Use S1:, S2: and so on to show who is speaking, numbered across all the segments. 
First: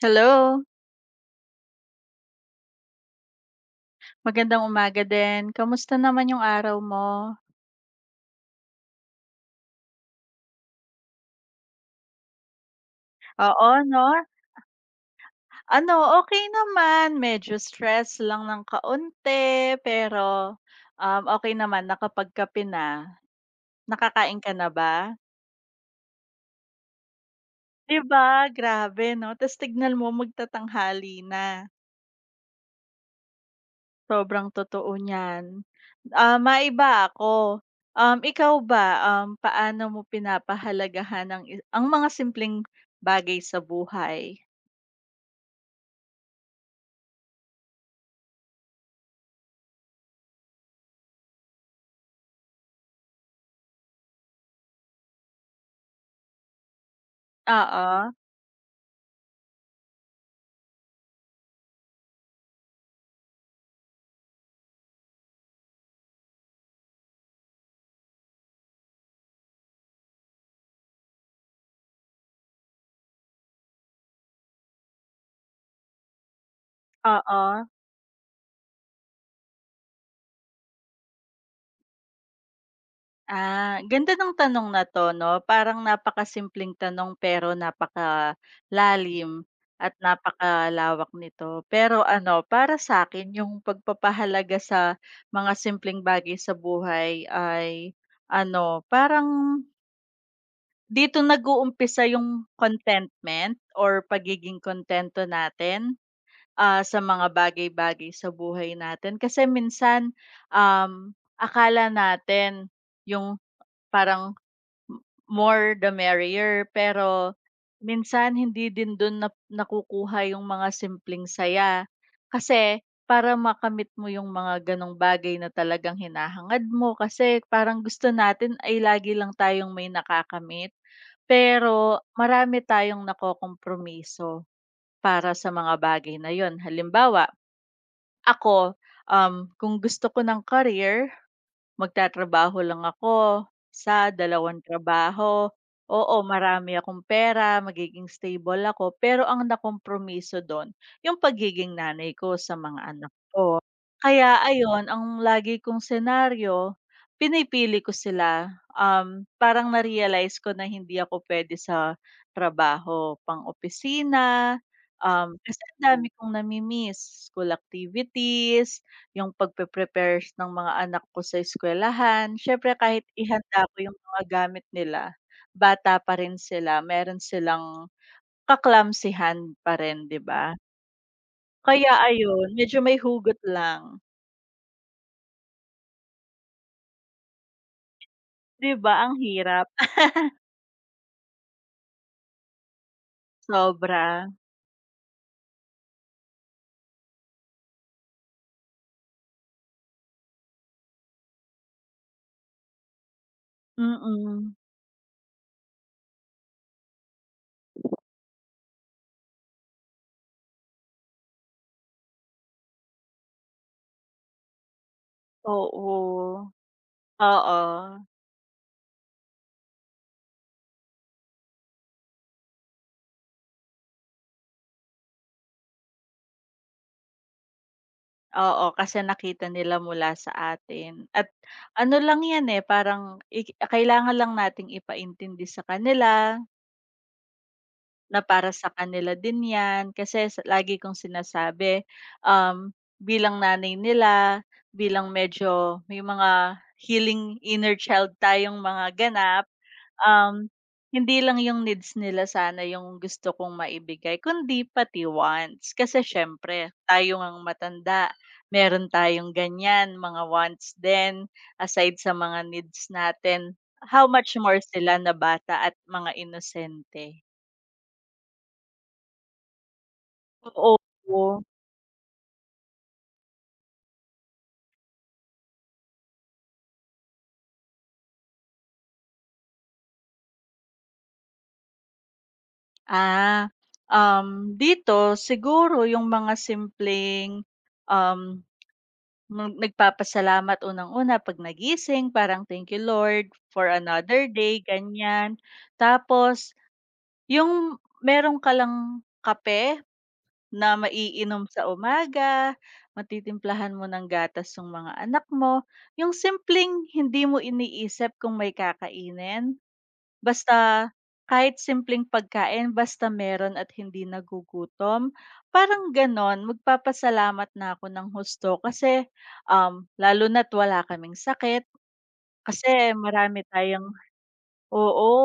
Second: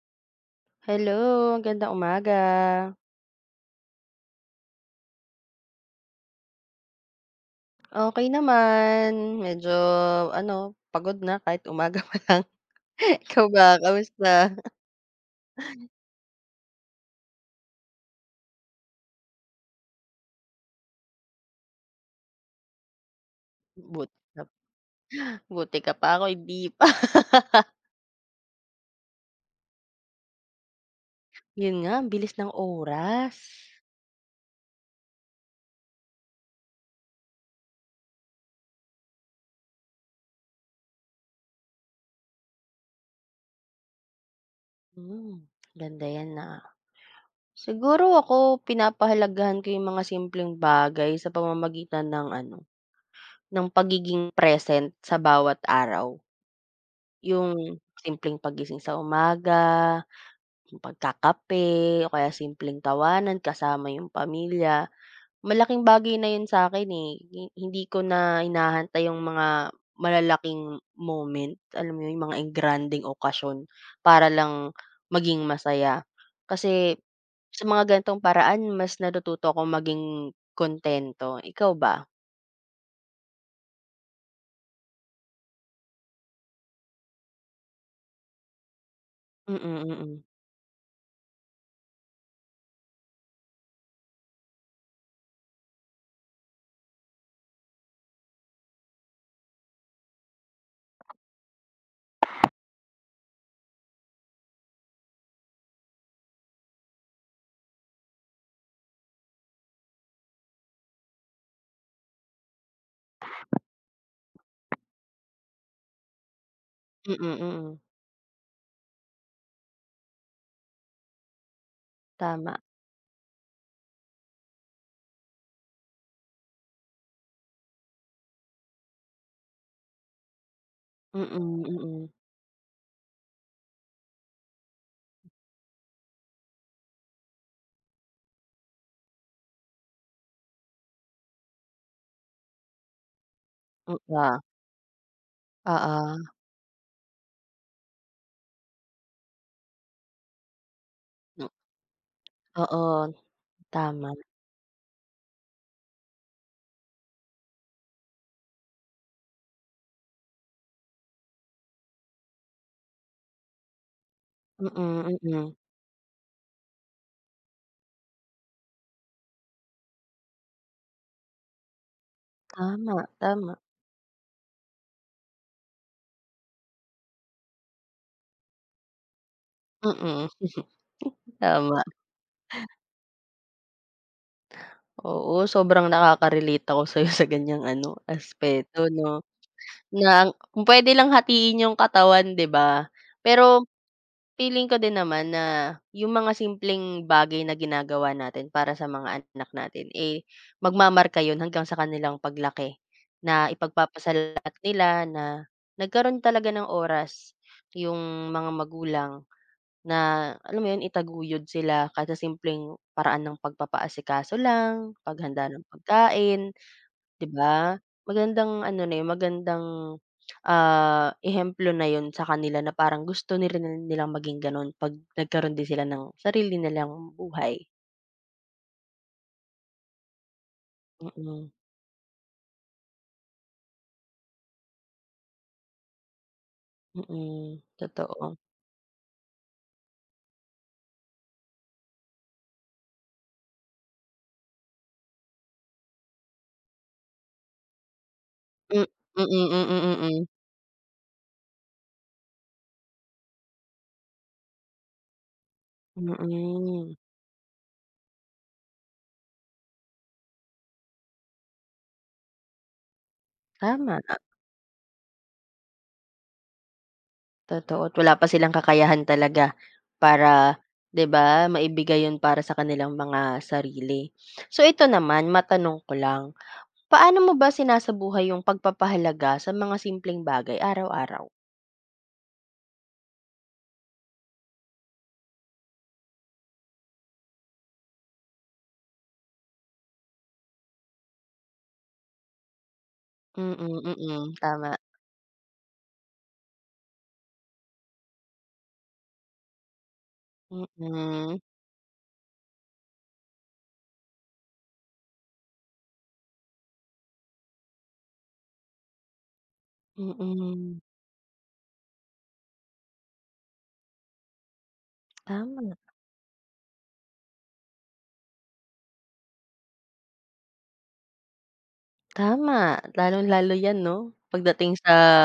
S1: Hello,
S2: Hello, magandang umaga.
S1: magandang umaga din. Kamusta naman yung araw mo?
S2: Okay naman, medyo pagod na kahit umaga pa lang. Ikaw
S1: Oo
S2: ba,
S1: 'no?
S2: kamusta?
S1: Ano, okay naman. Medyo stress lang ng kaunti, pero, okay naman nakapagkape na.
S2: Buti ka
S1: Nakakain ka na ba?
S2: pa buti ka pa, ako hindi pa.
S1: 'Di ba, grabe 'no? Ta's tignan mo magtatanghali na.
S2: Yun nga, ang bilis ng oras.
S1: Sobrang totoo niyan. Ah, maiba ako. Ikaw ba, paano mo pinapahalagahan ang mga simpleng bagay sa buhay?
S2: Hmm, ganda yan, na. Siguro ako, pinapahalagahan ko yung mga simpleng bagay sa pamamagitan ng pagiging present sa bawat araw. Yung
S1: Oo.
S2: simpleng pagising sa umaga, yung pagkakape o kaya simpleng tawanan kasama yung pamilya. Malaking bagay na yun sa'kin, eh, hindi ko na hinahantay yung mga malalaking moment, alam mo yun, yung mga engranding okasyon para lang maging masaya. Kasi
S1: Oo.
S2: sa mga gantong paraan mas natututo ako maging kontento. Ikaw ba?
S1: Ah, ganda ng tanong na 'to 'no, parang napakasimpleng tanong pero napakalalim
S2: Mm,
S1: at
S2: mm.
S1: napakalawak nito. Pero ano, para sa akin yung pagpapahalaga sa mga simpleng bagay sa buhay ay ano, parang dito nag-uumpisa yung contentment or pagiging kontento natin, sa mga bagay-bagay sa buhay natin. Kasi minsan, um, akala natin yung parang m more the merrier,
S2: Mm,
S1: pero
S2: mm.
S1: minsan hindi din dun nakukuha yung mga simpleng saya.
S2: Tama.
S1: Kasi para makamit mo yung mga ganong bagay na talagang hinahangad mo, kasi parang gusto natin ay lagi lang tayong may nakakamit,
S2: Mm,
S1: pero
S2: mm.
S1: marami tayong nakokompromiso para sa mga bagay na yon. Halimbawa, ako, kung gusto ko ng career, magtatrabaho lang ako, sa
S2: Oo,
S1: dalawang trabaho,
S2: oo.
S1: oo, marami akong pera, magiging stable ako, pero ang nakompromiso dun yung pagiging nanay ko sa mga
S2: Oo,
S1: anak.
S2: tama.
S1: Kaya ayun, ang lagi kong senaryo, pinipili ko sila. Parang na-realize ko na hindi ako puwede sa trabaho pang-opisina,
S2: Mm, mm, mm.
S1: kasi ang dami kong school activities, yung pagpe-prepare ng mga anak ko sa eskwelahan. Siyempre kahit
S2: Tama, tama.
S1: ihanda ko yung mga gamit nila, bata pa rin sila, meron silang kaklamsihan clumsyhan pa rin, 'di
S2: Mm,
S1: ba?
S2: tama.
S1: Kaya ayun, medyo may hugot lang.
S2: Oo, sobrang nakaka-relate ako sa'yo sa ganiyang
S1: 'Di
S2: aspeto
S1: ba ang
S2: 'no,
S1: hirap?
S2: na kung puwede lang hatiin yung katawan, 'di ba? Pero
S1: Sobra,
S2: feeling ko din naman na yung mga simpleng bagay na ginagawa natin para sa mga anak natin, eh, magmamarka yun hanggang sa kanilang paglaki, na
S1: mm,
S2: ipagpapasalamat nila na nagkaroon talaga ng oras yung mga magulang. Na alam mo yun, itaguyod sila kahit sa simpleng paraan ng pagpapaasikaso lang, paghanda ng pagkain,
S1: oo.
S2: 'di
S1: Oo,
S2: ba? Magandang ano na yun, magandang, ah, ehemplo na yun sa kanila na parang gusto ni nilang maging ganun 'pag nagkaroon din sila ng sarili nilang buhay.
S1: oo, kasi nakita nila mula sa atin at
S2: Mm,
S1: ano lang 'yan, eh, parang kailangan lang nating ipaintindi sa kanila
S2: mm,
S1: na
S2: totoo.
S1: para sa kanila din 'yan kasi sa lagi kong sinasabi, um, bilang nanay nila, bilang medyo may mga healing inner child tayong mga
S2: M mm,
S1: ganap,
S2: mm, mm.
S1: um, hindi lang yung needs nila sana yung gusto kong maibigay kundi pati wants. Kasi
S2: Mm,
S1: siyempre
S2: mm.
S1: tayo ang matanda, meron tayong ganyan, mga wants din aside sa mga needs natin.
S2: Tama.
S1: How much more sila na bata at mga inosente.
S2: Totoo at wala pa silang kakayahan talaga para,
S1: Oo.
S2: 'di ba, maibigay 'yun para sa kanilang mga sarili. So ito naman, matanong ko lang, paano mo ba sinasabuhay yung pagpapahalaga sa mga simpleng bagay araw-araw?
S1: Ah, dito siguro yung mga simpleng, um Mag nagpapasalamat unang-una 'pag nagising parang, "Thank you Lord
S2: Mm,
S1: for another
S2: mm,
S1: day,"
S2: tama.
S1: ganyan. Tapos yung meron ka lang kape na
S2: Mm,
S1: maiinom sa umaga, matitimplahan mo ng gatas yung mga anak mo, yung simpleng hindi mo iniisip kung may kakainin. Basta
S2: mm.
S1: kahit simpleng pagkain basta meron at hindi nagugutom,
S2: Tama,
S1: parang gano'n. Magpapasalamat na ako ng husto kasi, lalo na't wala kaming sakit, kasi
S2: tama.
S1: marami
S2: Lalong-lalo 'yan
S1: tayong,
S2: 'no, pagdating sa
S1: oo.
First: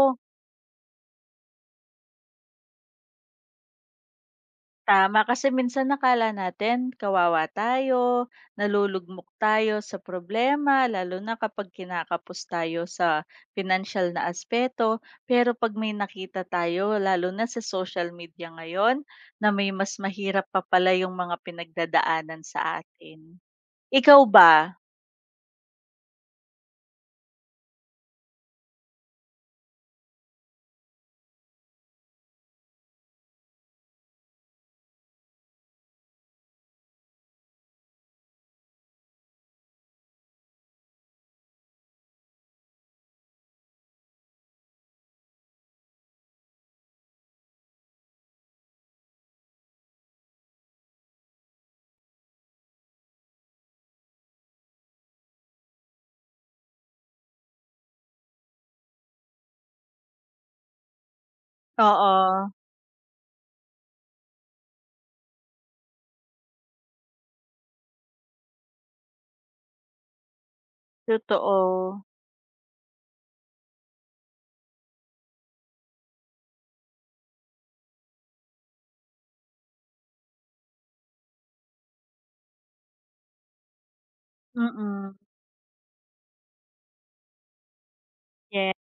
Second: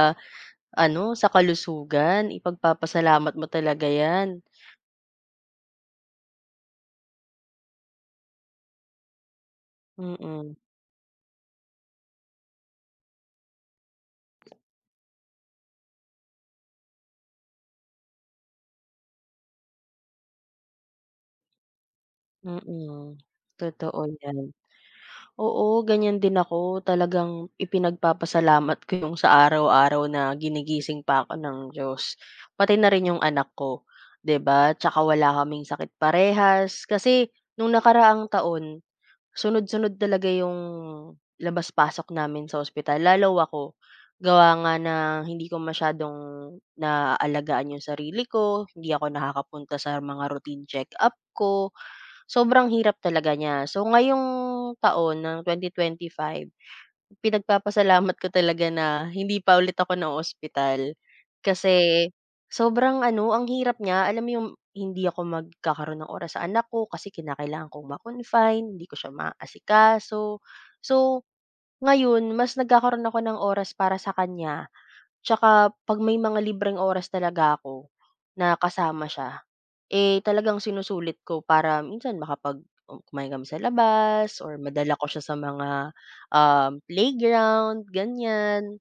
S2: sa kalusugan, ipagpapasalamat mo talaga 'yan.
S1: Tama, kasi minsan akala natin kawawa tayo, nalulugmok tayo sa
S2: Mm, mm,
S1: problema, lalo na kapag kinakapos tayo sa financial na aspeto. Pero 'pag may nakita tayo, lalo na sa social media ngayon, na may mas mahirap pa pala yung mga pinagdadaanan sa
S2: mm.
S1: atin.
S2: Totoo
S1: Ikaw
S2: 'yan.
S1: ba?
S2: Oo, ganyan din ako. Talagang ipinagpapasalamat ko yung sa araw-araw na ginigising pa ako ng Diyos. Pati na rin yung anak ko, 'di ba? Tsaka wala kaming sakit parehas. Kasi nung nakaraang taon, sunod-sunod talaga yung labas-pasok namin sa ospital. Lalo ako, gawa nga na hindi ko masyadong naaalagaan yung sarili ko, hindi ako nakakapunta sa mga routine check-up ko. Sobrang hirap talaga niya. So, ngayong taon ng 2025, pinagpapasalamat ko talaga na hindi pa ulit ako na ospital, kasi
S1: Oo,
S2: sobrang ang hirap niya. Alam mo yung hindi ako magkakaroon ng oras sa anak ko kasi kinakailangan kong ma-confine, hindi ko siya maasikaso. So,
S1: totoo.
S2: ngayon, mas nagkakaroon ako ng oras para sa kanya. Tsaka, 'pag may mga libreng oras talaga ako na kasama siya, eh, talagang sinusulit ko para minsan kumain kami sa labas or madala ko
S1: Mm,
S2: siya sa mga, um, playground, ganyan.
S1: yes,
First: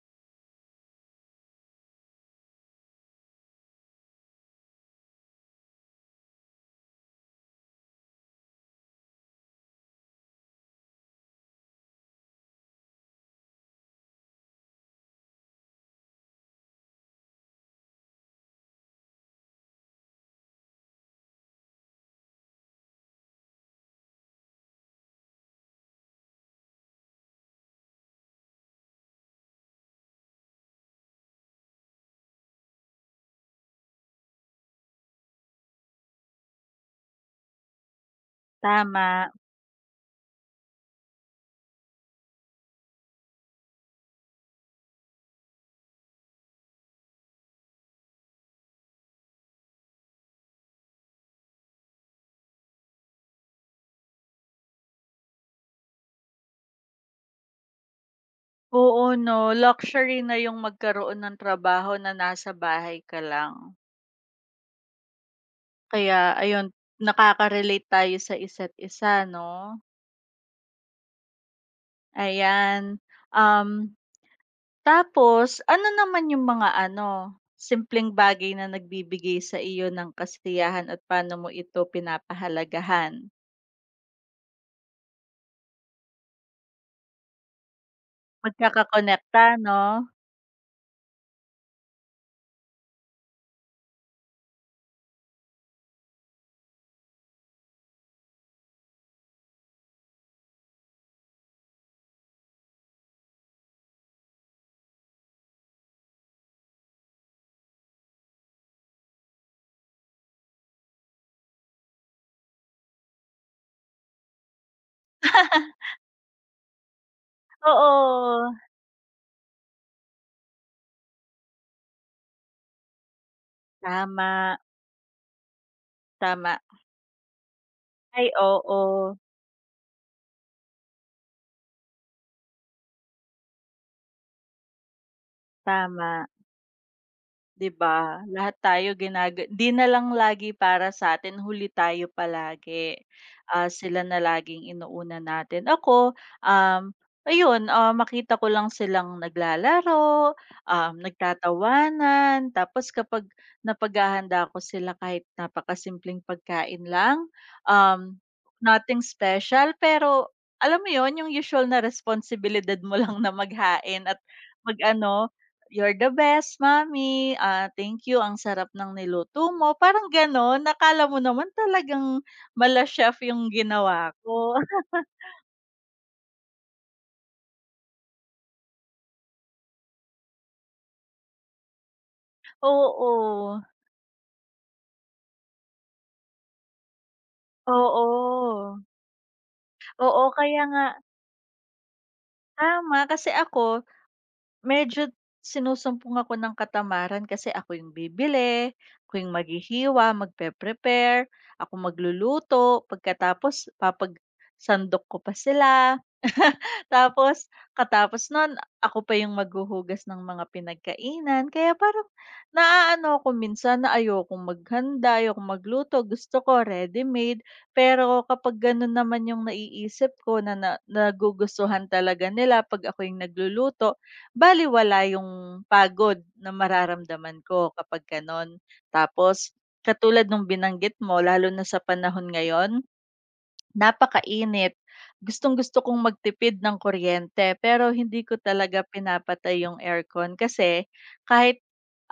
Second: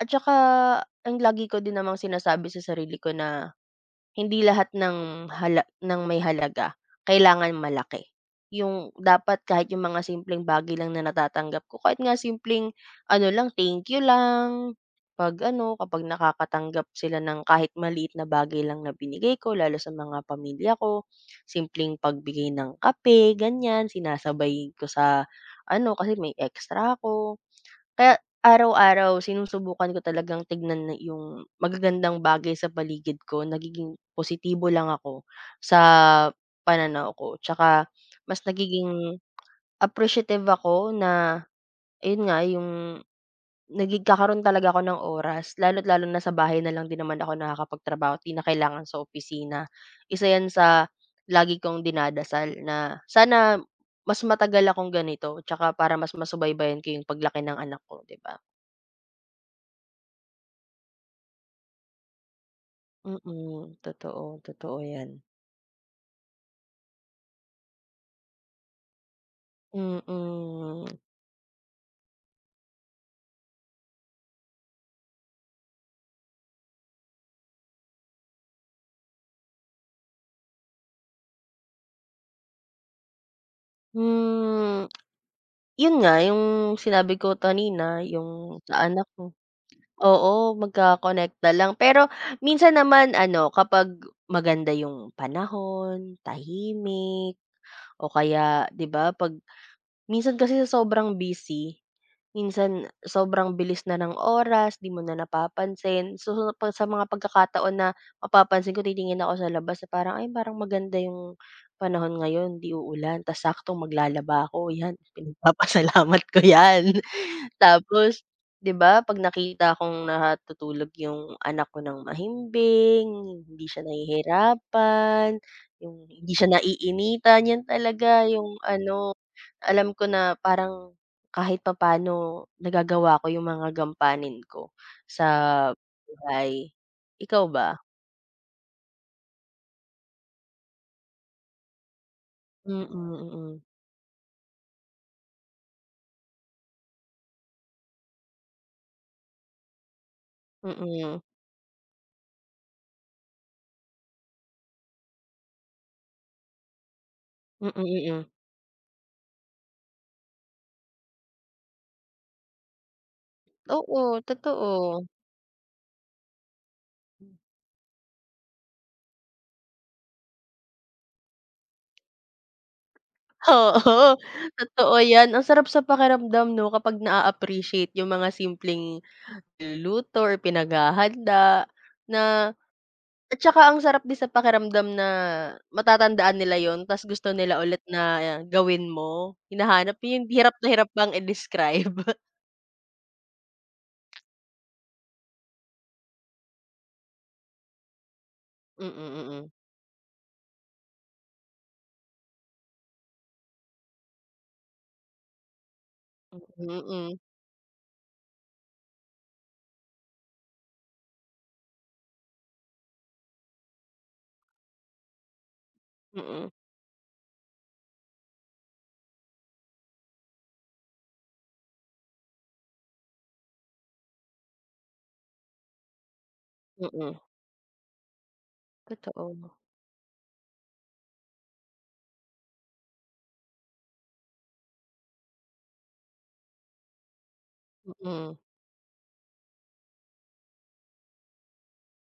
S2: At saka ang lagi ko din namang sinasabi sa sarili ko na hindi lahat ng hala ng may halaga kailangan malaki. Yung dapat kahit yung mga simpleng bagay lang na natatanggap ko, kahit nga simpleng thank you lang, kapag nakakatanggap sila ng kahit maliit na bagay lang na binigay ko lalo sa mga pamilya ko, simpleng pagbigay ng kape, ganyan, sinasabay ko sa kasi may extra ako. Kaya araw-araw sinusubukan ko talagang tignan na yung magagandang bagay sa paligid ko, nagiging positibo lang ako sa pananaw ko. Tsaka mas nagiging
S1: tama.
S2: appreciative ako na ayun nga, yung nagkakaroon talaga ako ng oras lalo't lalo na sa bahay na lang din naman ako nakakapagtrabaho, 'di na kailangan sa opisina. Isa 'yan sa lagi kong dinadasal na sana mas matagal akong ganito tsaka para mas masubaybayan ko yung paglaki ng anak ko, 'di ba?
S1: Oo 'no, luxury na yung magkaroon ng trabaho na nasa bahay ka lang.
S2: Mm, totoo, totoo 'yan.
S1: Kaya ayun, nakaka-relate tayo sa isa't isa 'no,
S2: Mm.
S1: ayan. Um, tapos ano naman yung mga ano, simpleng bagay na nagbibigay sa iyo ng kasiyahan at paano mo ito pinapahalagahan?
S2: Hmm, 'Yun nga yung sinabi ko kanina yung sa anak ko.
S1: Magkakakonekta 'no?
S2: Oo, magkakonekta lang. Pero minsan naman ano kapag maganda yung panahon, tahimik o kaya 'di ba, 'pag minsan kasi sa sobrang busy, minsan sobrang bilis na ng oras, 'di mo na napapansin. So, pa sa mga pagkakataon na mapapansin ko, titingin ako sa labas na parang, "Ay, parang maganda yung panahon ngayon, 'di uulan, tas saktong maglalaba ako." 'Yan, pinagpapasalamat ko 'yan. Tapos,
S1: Oo,
S2: 'di ba, 'pag nakita kong natutulog yung anak ko ng mahimbing, hindi siya
S1: tama,
S2: nahihirapan, yung hindi siya
S1: tama.
S2: naiinitan, 'yan talaga
S1: Ay
S2: yung
S1: oo,
S2: alam ko na parang kahit papaano nagagawa ko yung mga gampanin ko sa
S1: tama.
S2: buhay. Ikaw
S1: 'Di
S2: ba?
S1: ba, lahat tayo 'di na lang lagi para sa'tin huli tayo
S2: Mm,
S1: palagi.
S2: mm.
S1: Ah, sila na laging inuuna natin. Ako, ayun, makita ko lang silang naglalaro,
S2: Mm.
S1: nagtatawanan, tapos kapag napaghahanda ko sila kahit napakasimpleng pagkain lang,
S2: Mm, mm, mm,
S1: um,
S2: mm.
S1: nothing special pero alam mo yon yung usual na responsibilidad mo lang na maghain at
S2: Oo, totoo.
S1: mag-ano "You're the best mommy, ah, thank you ang sarap ng niluto mo." Parang gano'n. Akala mo naman talagang mala chef yung ginawa
S2: Oo,
S1: ko.
S2: totoo yan. Ang sarap sa pakiramdam 'no, kapag naa-appreciate yung mga simpleng niluluto or pinaghahanda na, at
S1: Oo,
S2: saka ang sarap din sa pakiramdam na matatandaan nila yon ta's gusto nila ulit na, ah,
S1: oo.
S2: gawin mo. Hinahanap mo
S1: Oo,
S2: yung hirap
S1: kaya
S2: na
S1: nga
S2: hirap bang i-describe.
S1: tama. Kasi ako medyo sinusumpong ako ng katamaran kasi ako yung bibili,
S2: Mm,
S1: ako yung
S2: mm.
S1: maghihiwa, magpe-prepare, ako magluluto, pagkatapos sandok ko pa sila.
S2: Mm, mm,
S1: Tapos, katapos nun ako pa yung maghuhugas ng mga pinagkainan kaya parang naaano ako minsan na ayokong maghanda, ayokong magluto, gusto
S2: mm,
S1: ko ready-made. Pero kapag ganun naman yung naiisip ko na na nagugustuhan talaga nila 'pag ako yung nagluluto, baliwala yung pagod na
S2: mm, mm.
S1: mararamdaman ko kapag gano'n.
S2: Totoo.
S1: Tapos, katulad nung binanggit mo lalo na sa panahon ngayon. Napakainit. Gustong-gusto kong magtipid ng kuryente pero hindi ko
S2: Mm,
S1: talaga pinapatay yung aircon kasi kahit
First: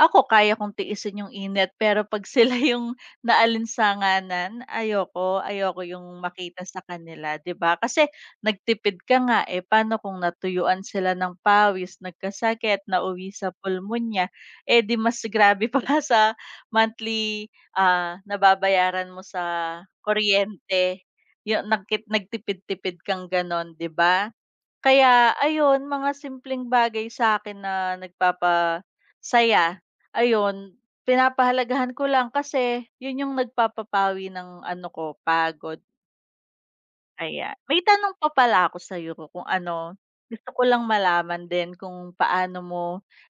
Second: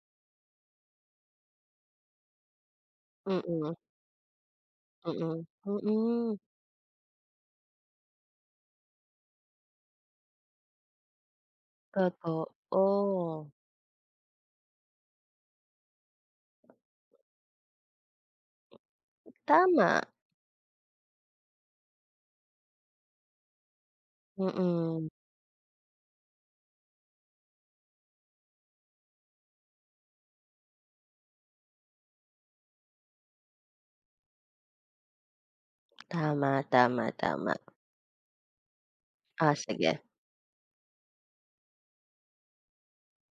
S1: ako kaya kong tiisin yung init pero 'pag sila yung
S2: mm, mm,
S1: naalinsanganan ayoko,
S2: mm, mm.
S1: ayoko yung
S2: Mm,
S1: makita sa kanila, 'di ba? Kasi nagtipid ka nga, eh, paano kung natuyuan sila ng pawis, nagkasakit, nauwi
S2: totoo.
S1: sa pulmonya, eh, 'di mas grabe pa sa monthly, nababayaran mo sa
S2: Tama,
S1: kuryente yung nagtipid-tipid kang gano'n, 'di ba?
S2: mm, mm.
S1: Kaya ayun, mga simpleng bagay sa akin na nagpapasaya, ayun, pinapahalagahan ko lang kasi yun yung nagpapapawi ng ano ko, pagod,
S2: Tama, tama, tama.
S1: ayan. May tanong pa pala ako sa'yo kung
S2: Ah,
S1: ano,
S2: sige.
S1: gusto ko lang malaman din kung paano mo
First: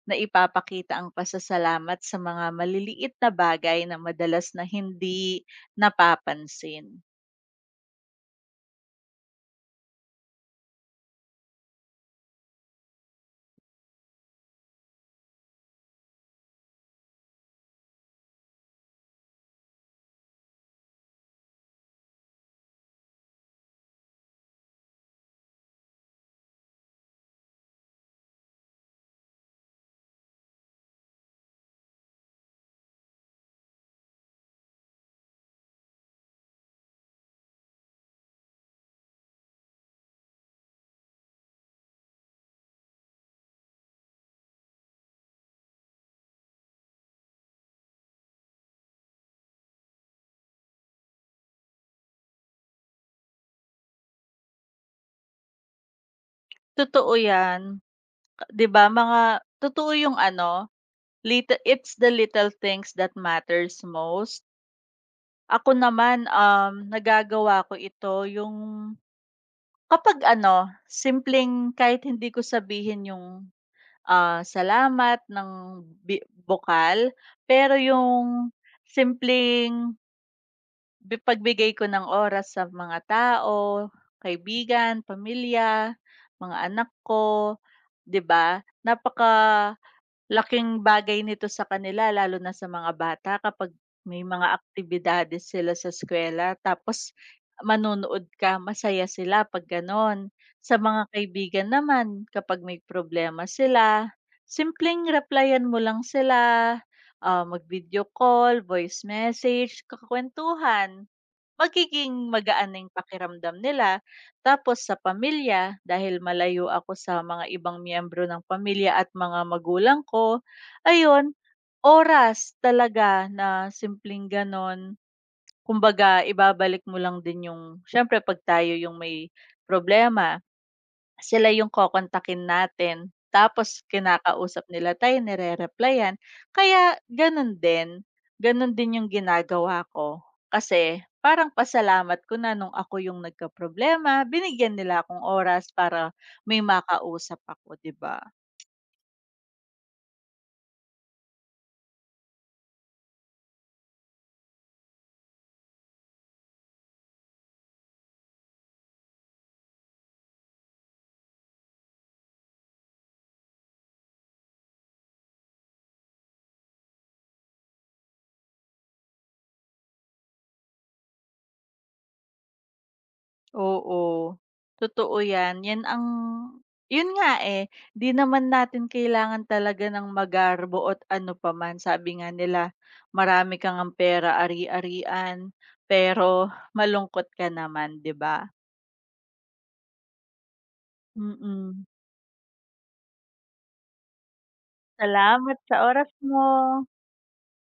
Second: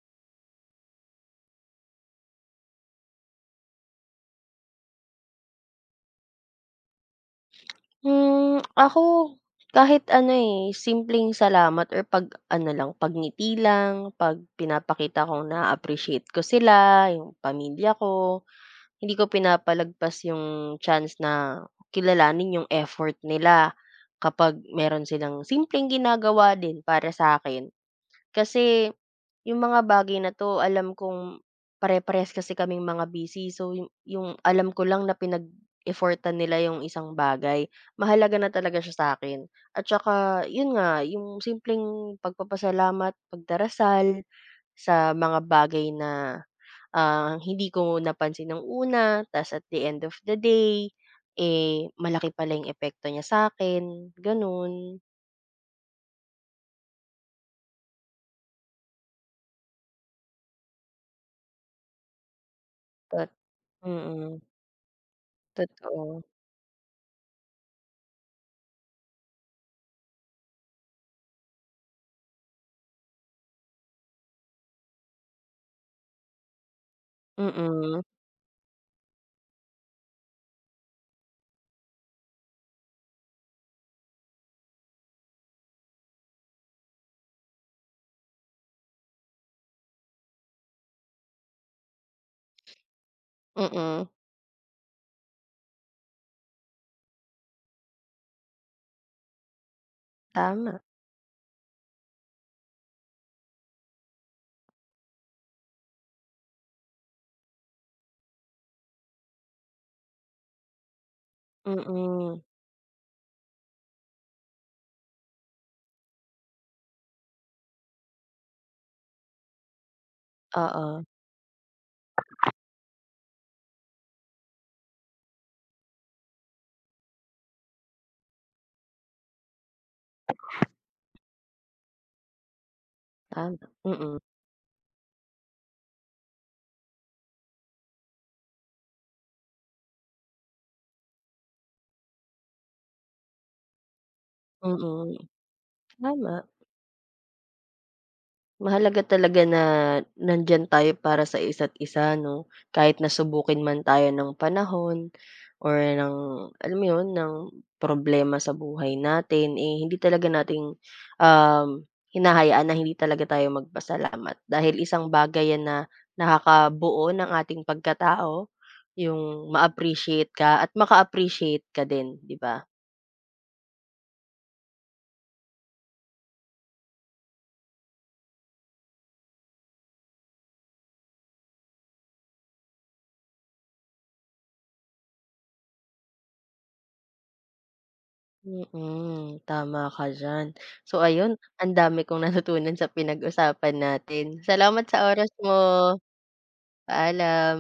S1: naipapakita ang pasasalamat sa mga maliliit na bagay na madalas na hindi napapansin?
S2: Ako kahit ano, eh, simpleng salamat or pagngiti lang, 'pag pinapakita kong na appreciate ko sila, yung pamilya ko, hindi ko pinapalagpas yung chance na kilalanin yung effort nila kapag meron silang simpleng ginagawa din para sa akin. Kasi yung mga bagay na 'to alam kong pare-parehas kasi kaming mga busy. So yung alam ko lang na pinag effortan nila yung isang bagay, mahalaga na talaga siya sa akin. At saka yun nga, yung simpleng pagpapasalamat, pagdarasal sa mga bagay na, ah, hindi ko napansin ng una ta's at the end of the day, eh, malaki pala yung epekto niya sa akin gano'n.
S1: Totoo yan. 'Di ba mga totoo yung ano, it's the little things that
S2: Tot
S1: matters
S2: mm, mm,
S1: most. Ako
S2: totoo.
S1: naman, nagagawa ko ito yung kapag ano, simpleng kahit hindi ko sabihin yung, salamat ng bi bokal, pero
S2: Mm,
S1: yung simpleng pagbigay ko ng oras sa mga tao, kaibigan, pamilya, mga anak ko, 'di ba? Laking bagay nito sa kanila lalo na sa mga bata kapag
S2: mm,
S1: may mga aktibidades sila sa eskuwela tapos manonood ka, masaya sila 'pag gano'n. Sa
S2: tama.
S1: mga kaibigan naman kapag may problema sila, simpleng replyan mo lang sila, mag-video call, voice message, kakakwentuhan. Magiging
S2: Mm,
S1: magaan na yung pakiramdam nila. Tapos sa pamilya, dahil malayo ako sa mga ibang miyembro ng pamilya at mga magulang ko,
S2: oo,
S1: ayun, oras talaga na simpleng gano'n. Kumbaga ibabalik mo lang din yung siyempre 'pag tayo yung may problema, sila yung kokontakin natin,
S2: tama,
S1: tapos
S2: mm,
S1: kinakausap nila tayo, nire-replyan. Kaya ganun din yung ginagawa ko. Kasi parang pasalamat ko na nung ako yung nagkaproblema, binigyan nila
S2: mm,
S1: akong oras para
S2: tama.
S1: may makausap ako, 'di ba?
S2: Mahalaga talaga na nandiyan tayo para sa isa't isa 'no, kahit na subukin man tayo ng panahon or ng alam mo 'yun, ng problema sa buhay natin, eh, hindi talaga natin, um, hinahayaan na hindi talaga tayo magpasalamat dahil isang bagay 'yan na nakakabuo ng ating pagkatao, yung ma-appreciate ka at maka-appreciate ka din, 'di ba?
S1: Oo, totoo 'yan. 'Yan ang 'yun nga, eh, 'di naman natin kailangan talaga ng magarbo at ano pa man. Sabi nga nila, marami ka ngang pera ari-arian, pero malungkot ka naman, 'di ba?
S2: Mm, tama ka diyan. So ayun,
S1: Mm.
S2: ang
S1: Mm.
S2: dami kong natutunan sa pinag-usapan natin. Salamat sa oras mo.
S1: Salamat sa oras mo.
S2: Paalam.